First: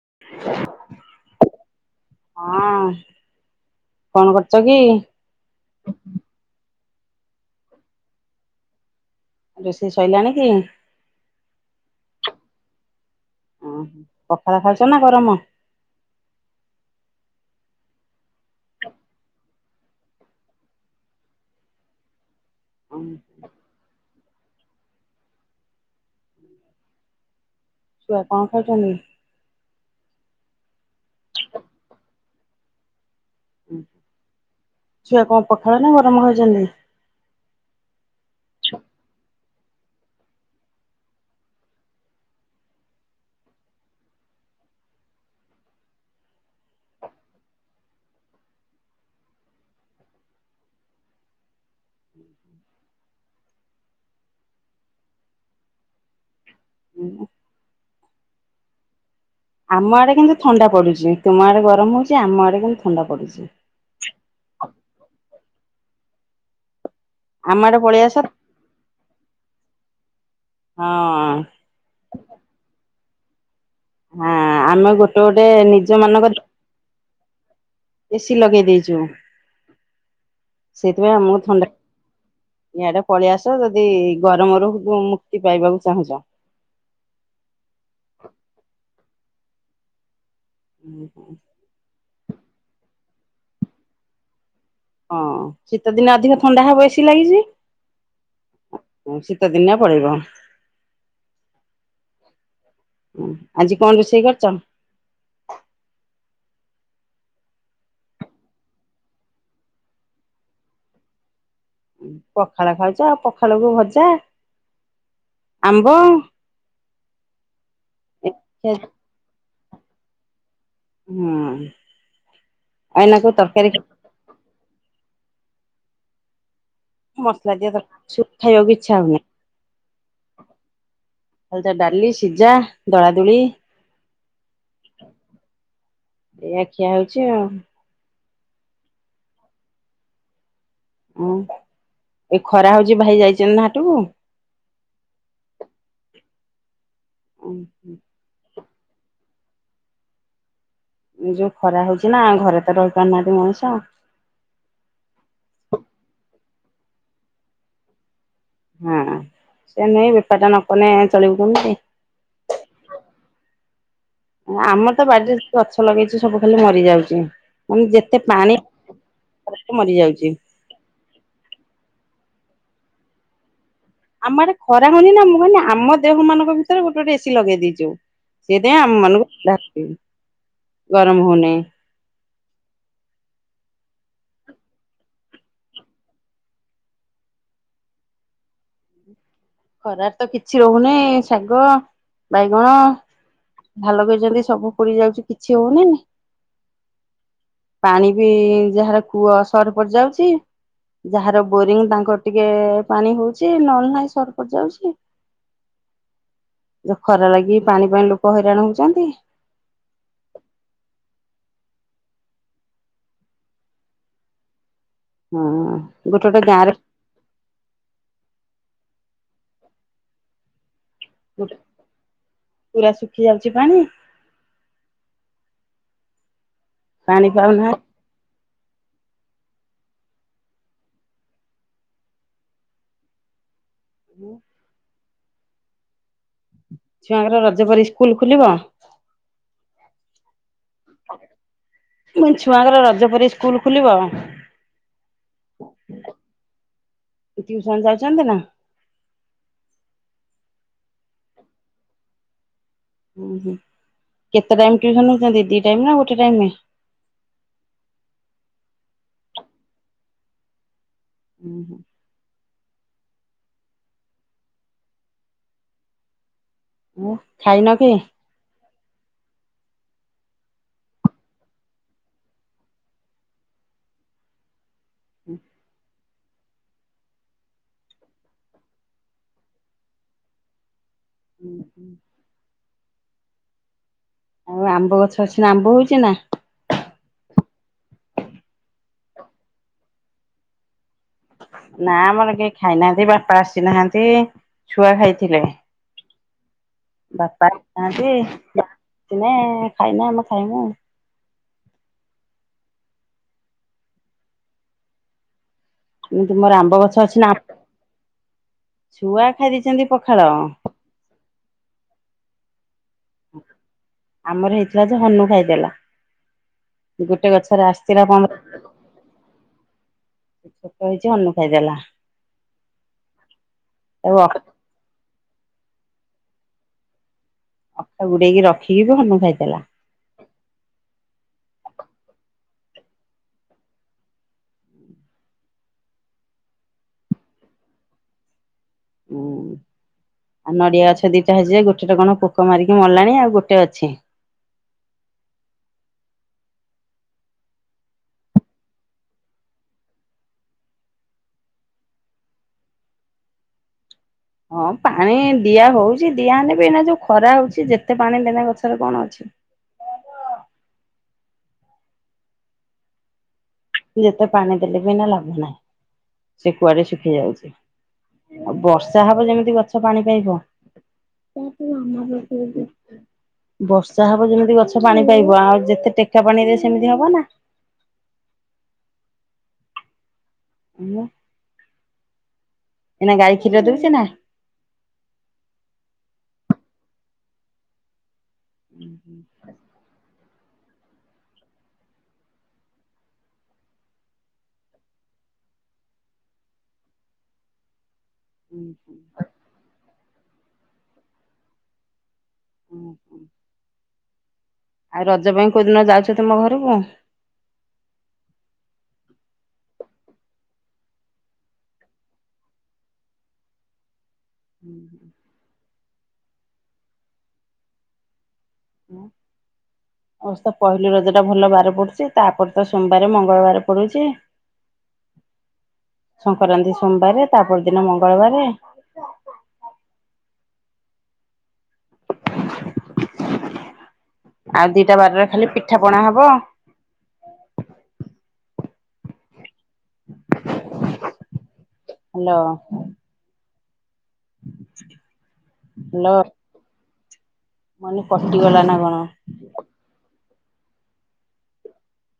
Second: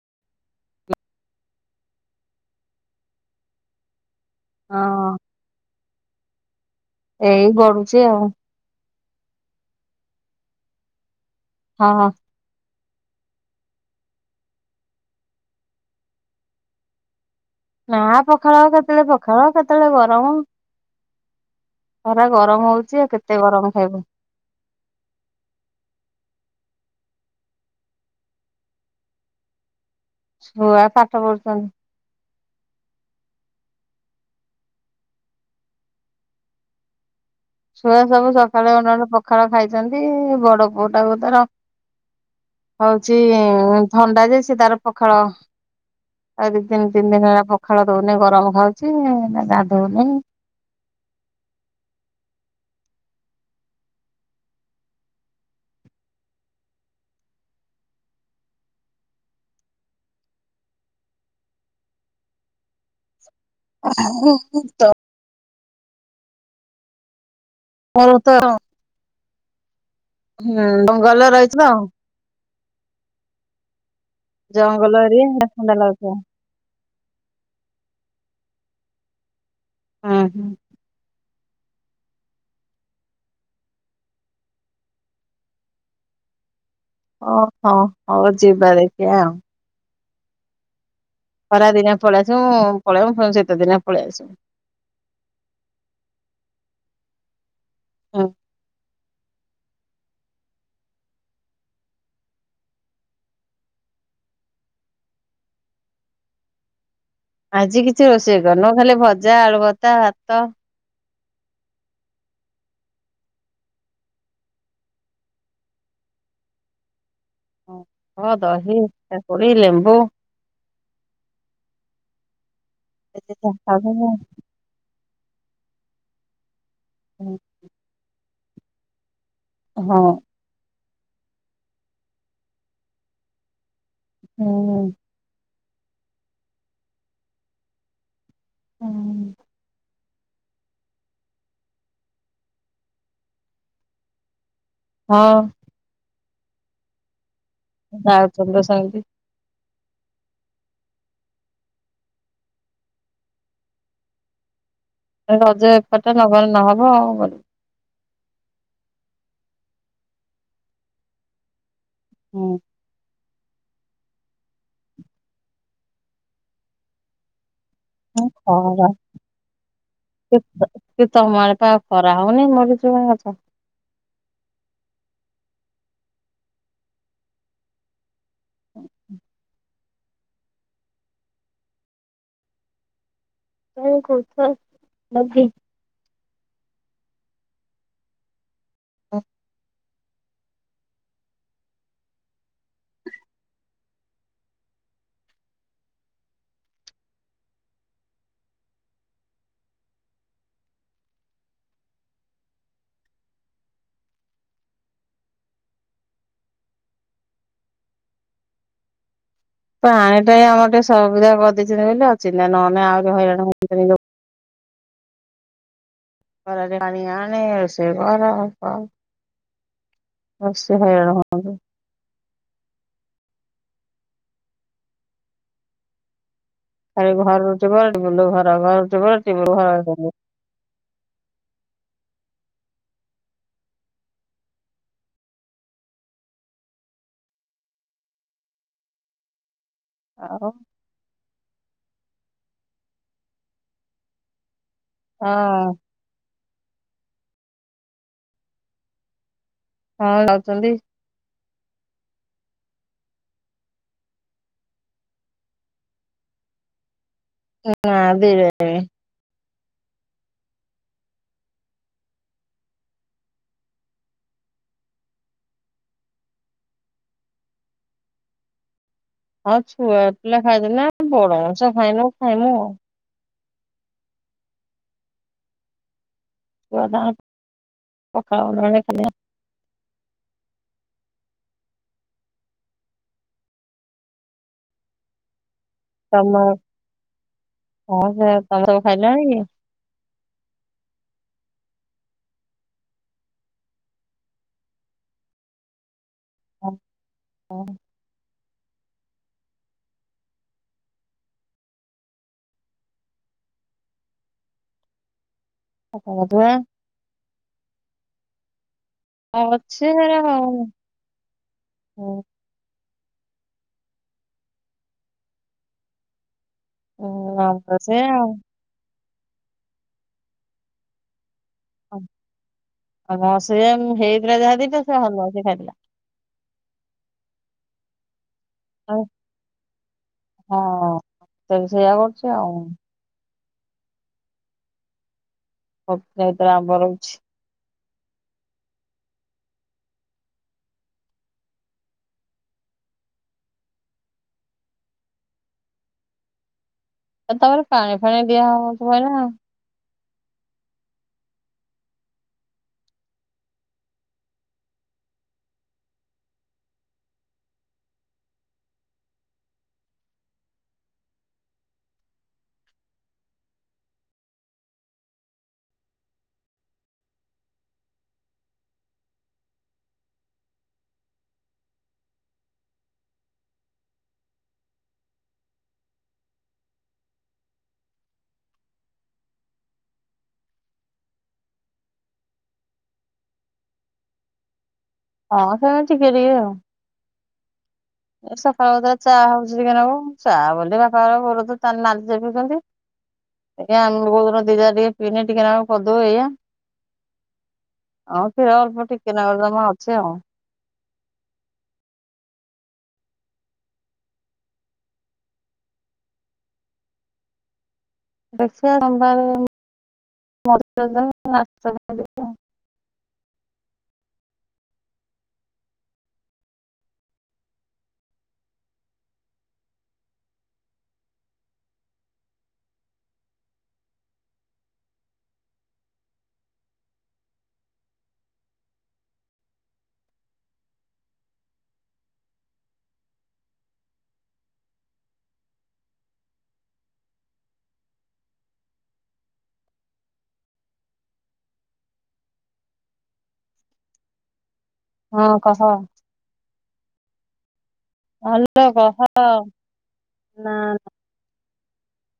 [inaudible] ହଁ। କଣ କରୁଛ କି? ହଁ ଏଇ ଗଢୁଛି ଆଉ ରୋଷେଇ ଶୋଇଲାଣି କି? ହଁ। ଓ ପଖାଳ ଖାଉଛ ନା ଗରମ? ନା ପଖାଳ କେତେବେଳେ ପଖାଳ କେତେବେଳେ ଗରମ। ଖରା ଗରମ ହଉଛି ଆଉ କେତେ ଗରମ ଖାଇବ। ଛୁଆ କଣ ଖାଇଛନ୍ତି? ଛୁଆ ପାଠ ପଢୁଛନ୍ତି। ହୁଁ ଛୁଆ କଣ ପଖାଳ ନା ଗରମ ଖାଇଛନ୍ତି? ଛୁଆ ସବୁ ସକାଳେ ଗଣ୍ଡେ ଗଣ୍ଡେ ପଖାଳ ପଖାଳ ଖାଇଛନ୍ତି ବଡ ପୁଅଟାକୁ ତାର ହଉଛି ଥଣ୍ଡା ଯେ ସେ ତାର ପଖାଳ ଦି ଦିନ ତିନି ଦିନ ହେଲା ପଖାଳ ଦଉନି ଗରମ ଖାଉଛି ନା ଗାଧଉନେଇ ଆମ ଆଡେ କିନ୍ତୁ ଥଣ୍ଡା ପଡୁଛି ତୁମ ଆଡେ ଗରମ ହଉଛି ଆମ ଆଡେ କିନ୍ତୁ ଥଣ୍ଡା ପଡୁଛି। [unintelligible] ଆମ ଆଡେ ପଳେଇଆସ ହୁଁ ବଙ୍ଗଲରେ ରହିଛ ତ। ହଁ ଆମେ ଜଙ୍ଗଲ ଗୋଟେ ଗୋଟେ ଏରିଆ ଥଣ୍ଡା ନିଜ ଲାଗୁଥିବ ମାନଙ୍କ ଏସି ଲଗେଇ ଦେଇଚୁ। ହୁଁ ହୁଁ ସେଇଥିପାଇଁ ଆମକୁ ଥଣ୍ଡା ଇଆଡେ ପଳେଇ ଆସ ଯଦି ଗରମରୁ ମୁକ୍ତି ପାଇବାକୁ ଚାହୁଁଛ। ଓହୋ ହଉ ଯିବା ଦେଖିଆ ଆଉ। ହୁଁ। ଖରା ଦିନିଆ ପଳେଇ ଆସୁ ପଳେଇବୁ ଶୀତ ଦିନେ ପଳେଇ ଆସିବୁ। ହଁ ଶୀତ ଦିନେ ଅଧିକ ଥଣ୍ଡା ହବ ଏସି ଲାଗିଛି ହଁ ଶୀତ ଶୀତ ଦିନିଆ ପଳେଇବ ହୁଁ ଆଜି କଣ ରୋଷେଇ କରିଛ? ଆଜି କିଛି ରୋଷେଇ କରିନୁ ଖାଲି ଭଜା ଆଳୁ ଭର୍ତା ଭାତ ପଖାଳ ଖାଉଛ ଆ ପଖାଳକୁ ଭଜା ଆମ୍ବ ହଁ ହଁ ଦହି ହି ଲେମ୍ବୁ ହୁଁ। ଏଇନାକୁ ସେତେ ତ ତରକାରୀ ଖାଉଛନ୍ତି ଆଉ। ମସଲା ଦିଆ ତରକାରୀ ଖାଇବାକୁ ଇଚ୍ଛା ହଉନି। ହୁଁ ଆଉ ଯାହା ଡାଲି, ସିଝ, ଦଳାଦୁଳି ହୁଁ। ଏୟା ଖିଆ ହଉଛି ଆଉ। ହୁଁ। ଓ ଏ ଖରା ହଉଛି ଭାଇ ଯାଇଛନ୍ତି ନା ହାଟକୁ? ହଁ। [inaudible] [unintelligible] [unintelligible] ଏ ଯୋଉ ଖରା ହଉଛି ନା ଘରେ ତ ରହିପାରୁନାହାଁନ୍ତି ମଣିଷ। ଖାଲି ରଜ ଏପଟେ ନଗଲେ ନହବ। [unintelligible] ହଁ ସେ ନେଇ ବେପାର ଟା ନକଲେ ଚଳିବୁ କେମିତି। ହୁଁ। ଆମର ତ ବାଡିରେ ଗଛ ଲଗେଇଛୁ ସବୁ ଖାଲି ମରି ଯାଉଛି। [unintelligible] ମରିଯାଉଛି। କି ତମ ଆଡେ ପା ଖରା। [unintelligible] ଆମ ଆଡେ ଖରା ହଉନି ନା ମୁଁ କହିଲି ଆମ ଦେହ ମାନଙ୍କ ଭିତରେ ଗୋଟେ ଗୋଟେ ଏସିି ଲଗେଇ ଦେଇଛୁ। ସେଥିପାଇଁ ଆମ ମାନଙ୍କୁ। [unintelligible] ଗରମ ହୋଉନି। [unintelligible] [inaudible] ଖରାରେ ତ କିଛି ରହୁନି ଶାଗ ବାଇଗଣ ଯାହା ଲଗେଇଛନ୍ତି ସବୁ ପୋଡି ଯାଉଛି କିଛି ହଉନି। ପାଣି ବି ଯାହାର କୂଅ ସଟ ପଡି ଯାଉଛି ଯାହାର ବୋରିଂ ତାଙ୍କର ଟିକେ ପାଣି ହଉଛି ନହେଲେ ନାଁଇ ସ ଯା। ଖରା ଲାଗି ପାଣି ପାଇଁ ଲୋକ ହଇରାଣ ହଉଛନ୍ତି। ପାଣି ଟା ଏଇ ଆମର ଟିକେ ସୁବିଧା କରିଦେଇଛନ୍ତି ବୋଲି ଅଚିନ୍ତା। ନହେଲେ ଆହୁରି ହଇରାଣ। [unintelligible] ହଁ। ଗୋଟେ ଗୋଟେ ଗାଁରେ ଖରାରେ ପାଣି ଆଣେ ରୋଷେଇ କର ହସ୍ କେତେ ହଇରାଣ ଗୋଟେ ହଉଛନ୍ତି। ପୁରା ଶୁଖି ଯାଉଛି ପାଣି। ଖାଲି ପାଣି ଘରୁ ପାଉନାହାନ୍ତି ଟିବଲ୍ ଟିବଲ ରୁ ଘର୍। [unintelligible] [inaudible] ଛୁଆଙ୍କର ରଜ ପରେ ସ୍କୁଲ ଖୋଲିବ। ଆଉ ମୁଁ କହିଲି ଛୁଆଙ୍କର ରଜ ପରେ ସ୍କୁଲ ଖୋଲିବ। ହଁ। ଟିଉସନ ଯାଉଛନ୍ତି ନା। ହଁ ଯାଉଛନ୍ତି। କେତେ ଟାଇମ ଟିୟୁସନ୍ ହଉଛନ୍ତି? ଦି ଟାଇମ ନା ଗୋଟେ ଟାଇମ। ନାଁ ଦି ଟାଇମ। [inaudible] ଉଁ ଖାଇନ କି? ଆଉ ଛୁଆ ପିଲା ଖାଇଲେଣି ନା ବଡ ମଣିଷ ଖାଇନୁ ଖାଇନୁ। [inaudible] ଛୁଆ ତାଙ୍କର ପଖାଳ ଗଣ୍ଡେ ଗଣ୍ଡେ ଖାଇ ହୁଁ ହୁଁ। ଆଉ ଆମ୍ବ ଗଛ ଅଛି ନା ଆମ୍ବ। କହୁଛି ନା। ତମ ହଁ ସେ ତମେ ସବୁ ଖାଇଲଣି କି। ନା ଆମର କେହି ଖାଇନାହାନ୍ତି ବାପା ଆସିନାହାନ୍ତି ଛୁଆ ଖାଇଥିଲେ। ବାପା ଆସିନାହାନ୍ତି [unintelligible] ଖାଇନ ଆମେ ଖାଇବୁ ହଁ ଏମତି ମୋର ଆମ୍ବ ଗଛ ଅଛି ନା ଛୁଆ ଖାଇଦେଇଛନ୍ତି ଅଛି ହେରା ପଖାଳ। ଆଉ। ହୁଁ ଆମର ହେଇଥିବା ଯେ ହନୁ ଖାଇଦେଲା। ଗୋଟେ ହୁଁ ଗଛରେ ଆମର ସେୟା ଆସିଥିଲା କଣ ଆଉ। ସେ ଛୋଟ ହେଇଛି ହନୁ ଖାଇଦେଲା ଆସ ହେଇ ତାକୁ ରଜା ଦି ତସ ହଲୁ [unintelligible] ଖାଈଦେଲା ଅଖା ଗୁଡେଇକି ରଖ ରଖିକି ହନୁ ଖାଇଦେଲା। ହଁ। ସେ ସେଇୟଆ କରୁଛି ଆଉ। ହ ନ ତ ଆ ବରଛି [unintelligible] ଉୁଁ ଆଉ ନଡିଆ ଗଛ ଦିଟା ହେଇଚିଯେ ଗୋଟେଟା କଣ ପୋକ ମାରିକି ମଲାଣି ଆଉ ଗୋଟେ ଅଛି। ଆ ତମର ପାଣି ଫାଣି ଦିଆ ହଉଥୀବ ନାଆଉ ହଁ ପାଣି ଦିଆ ହଉଛି ଦିଆହଲେ ବି ଏଇନା ଯୋଉ ଖରା ହଉଛି ଯେତେ ପାଣି ଦେନା ଗଛରେ କଣ ଅଛି। ଯେତେ ପାଣି ଦେଲେ ବିନା ଲାଭ ନାହିଁ ସେ କୁଆଡେ ଶୁଖି ଯାଉଛି ଆଉ ବର୍ଷା ହବ ଯେମିତି ଗଛ ପାଣି ପାଇବ ବର୍ଷା ହବ ଯେମିତି ଗଛ ପାଣି ପାଇବ ଆଉ ଯେତେ ଟେକା ପାଣି ଦ ସେମିତି ହବ ନା। ଏନା ଏନା ଗାଈ ଖୀର ଦଉଛେ ନା। ହଁ ସେମଛି ଟିକେ ଟିକେ ଆଉ ଏ ସକାଳ ପତ ଚା ହଉଛିିକନା କ ଚା ବୋଲି [unintelligible] ବାପା ବୋଲୁ ତାଲେ ନାଲି ଚପିଉଛନ୍ତି ଆ ଆମ ବୋଉ ଦିନ ଦି ଯା ଟିକେ ପି ଟିକେେ କରିଦବୁ ଏୟା ହଁ କ୍ଷୀର ଅଳ୍ପ ଟିକେ ନାକୁର ଜମା ଅଛି ଆଉ। ହୁଁ ହୁଁ [inaudible] ଆଉ ରଜ ପାଇଁ କୋଉ ଦିନ ଯାଉଛ ତମ ଘରକୁ। ଦେଖିବା ମ [inaudible] ହୁଁ [inaudible] ପହିଲି ରଜ ଟା ଭଲ ବାର ପଡୁଛି ତାପରେ ତ ସୋମବାରେ ମଙ୍ଗଳବାରେ ପଡୁଛି ସଂକ୍ରାନ୍ତି ସୋମବାର ତାପରେ ଦିନ ମଙ୍ଗଳବାରେ ଆଉ ଦିଟା ବାରରେ ଖାଲି ପିଠା ପଣା ହବ ହାଲୋ, ହଁ କହ, ହ୍ୟାଲୋ ମାନେ କଟିଗଲା ଆଲୋ ନା କଣ? କହ? ନା,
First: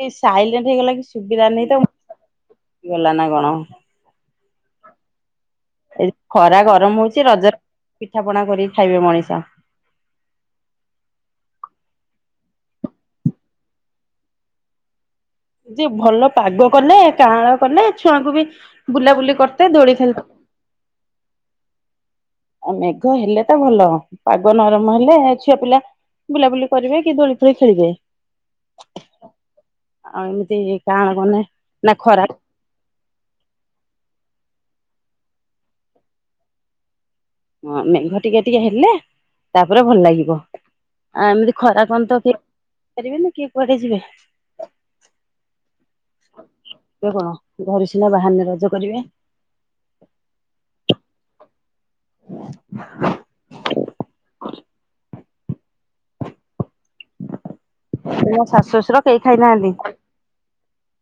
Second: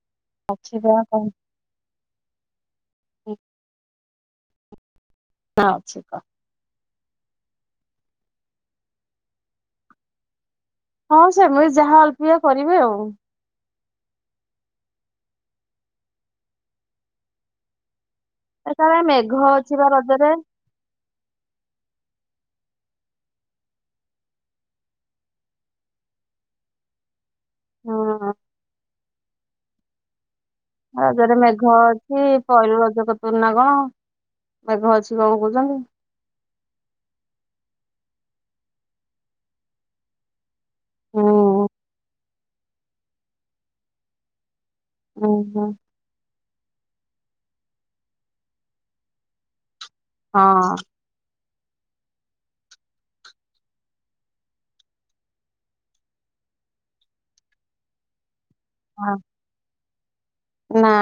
ସେ ସାଇଲେଣ୍ଟ୍ ଅଛି ହେଇଗଲା ଯାହା କି କହ ସୁବିଲାନିତ ଗଲା ନା କଣ? ନା ଅଛି ଏ କହ। ଖରା ଗରମ ହଉଚି। କିଛି ରଜରେ ପିଠା ପଣା କରି ଖାଇବେ ମଣିଷ। ହଁ ସେ ମୁଇ ଯାହା ଅଳ୍ପ କରିବି ଆଉ। ଯେ ଭଲ ପାଗ କଲେ କଅଁଳା କଲେ ଛୁଆଙ୍କୁ ବି ଏ କାଳେ ମେଘ ବୁଲାବୁଲି କରିଥା, ଅଛି ବା ଦୋଳି ଖେଳି ରଜରେ। ଆ ମେଘ ହେଲେ ତ ଭଲ। ପାଗ ନରମ ହେଲେ ଛୁଆ ପିଲା ବୁଲାବୁଲି କରିବେ କି ଦୋଳି ଖେଳି ଖେଳିବେ। ହଁ ଆଉ ଏମି ରଜରେ ମେଘ ଅଛି ପହିଲି ରଜ କତୁ ନା କଣ ମେଘ ଅଛି। [unintelligible] କହୁଚନ୍ତି। ହଁ ମେଘ ଟିକେ ଟିକେ ହେଲେ, ତାପରେ ଭଲ ଲାଗିବ। ଆ ଏମିତି ହୁଁ ଖରା କଣ ତ। ଫେରିବେ ନା କିଏ କୁଆଡେ ଯିବେ? ଓହୋ। ଘରୁ ସିନା ବାହାରିଲେ ରଜ କରିବେ। ହଁ। [unintelligible] ଏ ମୋ ଶାଶ ଶଶୁର ହଁ। କେହି ଖାଇନାହାନ୍ତି। ନା।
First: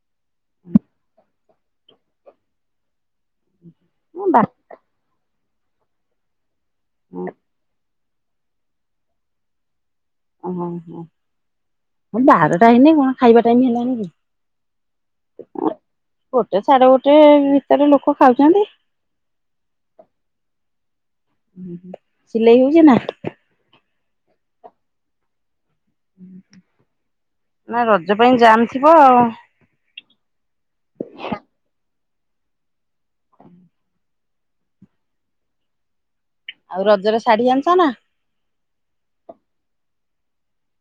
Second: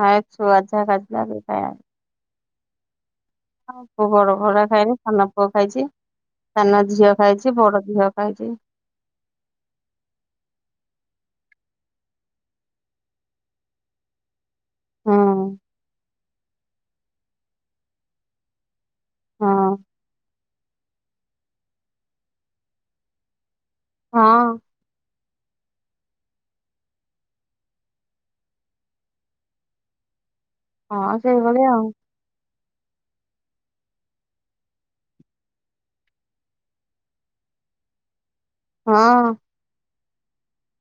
ହଁ ଛୁଆ ତ [unintelligible] ହଁ। ଆଉ [unintelligible] ବା କଣ ଖାଇଚି? ସାନ ଝିଅ ଖାଇଚି, ବଡ ଝିଅ କାଇଚି। ଓହୋ। ହୁଁ ବାରଟା ହେଇନି କଣ ଖାଇବା? ଟାଇମ ହେଲାନି କି? ହୁଁ [unintelligible] ଗୋଟେ ସାଢେ ଗୋଟେ ଭିତରେ ଲୋକ ଖାଉଚନ୍ତି। ହଁ। ଉ, ହୁଁ। ସିଲେଇ ହଉଚିନା? ହଁ। ଉ ହୁଁ। ନା ରଜ ପାଇଁ ଜାମ୍ ଥିବ। ହଁ ସେଇ ଭଳିଆ। ଆଉ ରଜର ଶାଢୀ ଆଣିଚ ନା? ହଁ।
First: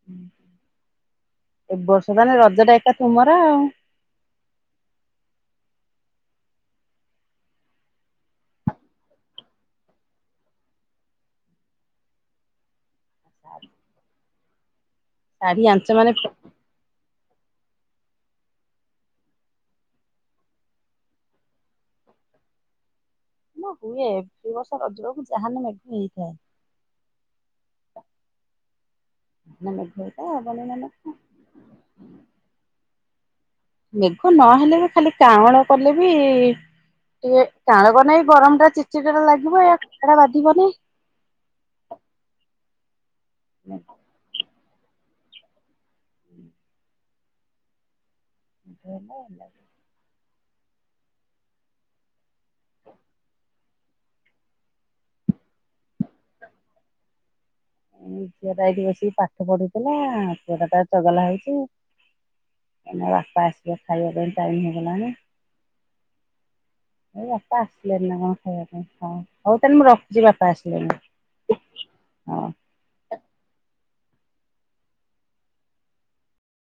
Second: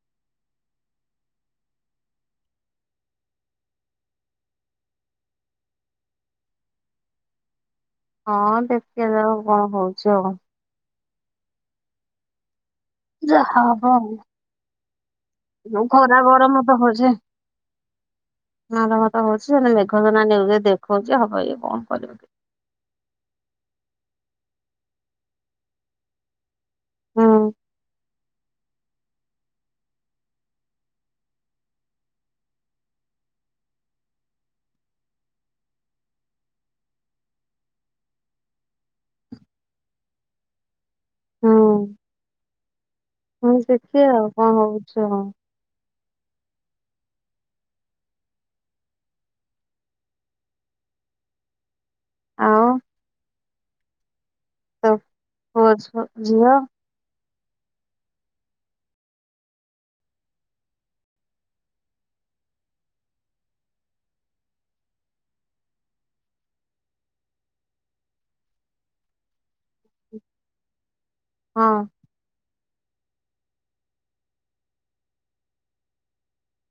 ଉ ହୁଁ। ଏ ବର୍ଷ ତାହେଲେ ରଜ ଟା ଏକା ତୁମରା ଆଉ। ହଁ ଦେଖାଜାଉ କ'ଣ ହଉଛ ଆଉ ଯାହା ହବ ଆଉ। ଶାଢୀ ହଉ ଆଣିଛ ମାନେ ଖରା ଗରମ ତ ହଉଛେ। ଭଲ କଥା ହଉଛି ସେ ମେଘଜନା ନ୍ୟୁଜରେ ଦେଖାଉଛି ହବ ଇଏ କଣ କରିବ କି। ନା ହୁଏ ଦୁଇ ବର୍ଷ ରଜକୁ ଯାହାହେଲେ ମେଘ ହେଇଥାଏ। ହୁଁ। ମେଘଟା [inaudible] ବନ ନ ମେଘ ନହେଲେ ବି ଖାଲି କାଁଳ କଲେ ବି ଟିକେ କାଁଳ କନ ଗରମ ଟା ଚିଚିଟା ଟା ଲାଗିବ ଟା ବାଧିବ ନାହି। ହଁ। ହଁ ଦେଖିଆ ଆଉ କଣ ହଉଚି ଆଚ୍ଛା। ଆଲ ଆଉ [inaudible] ତ ହ ଯିିବା। ଝିଅ ଟା ଏଇଠି ବସିକି ପାଠ ପଢୁଥିଲା ଛୁଅ ଟା ଚଗଲା ହେଇଛି ମ ବାପା ଆସିଲେ ଖାଇବା ପାଇଁ ଟାଇ ହେଇଗଲାଣି ଏ ବାପା ଆସିଲେଣିି ନା କଣ ଖାଇବା ପାଇଁ ହ ହଉ ତାହେଲେ ମୁଁ ରଖୁଛି ବାପା ଆସିଲେଣି ହଁ ହଉ।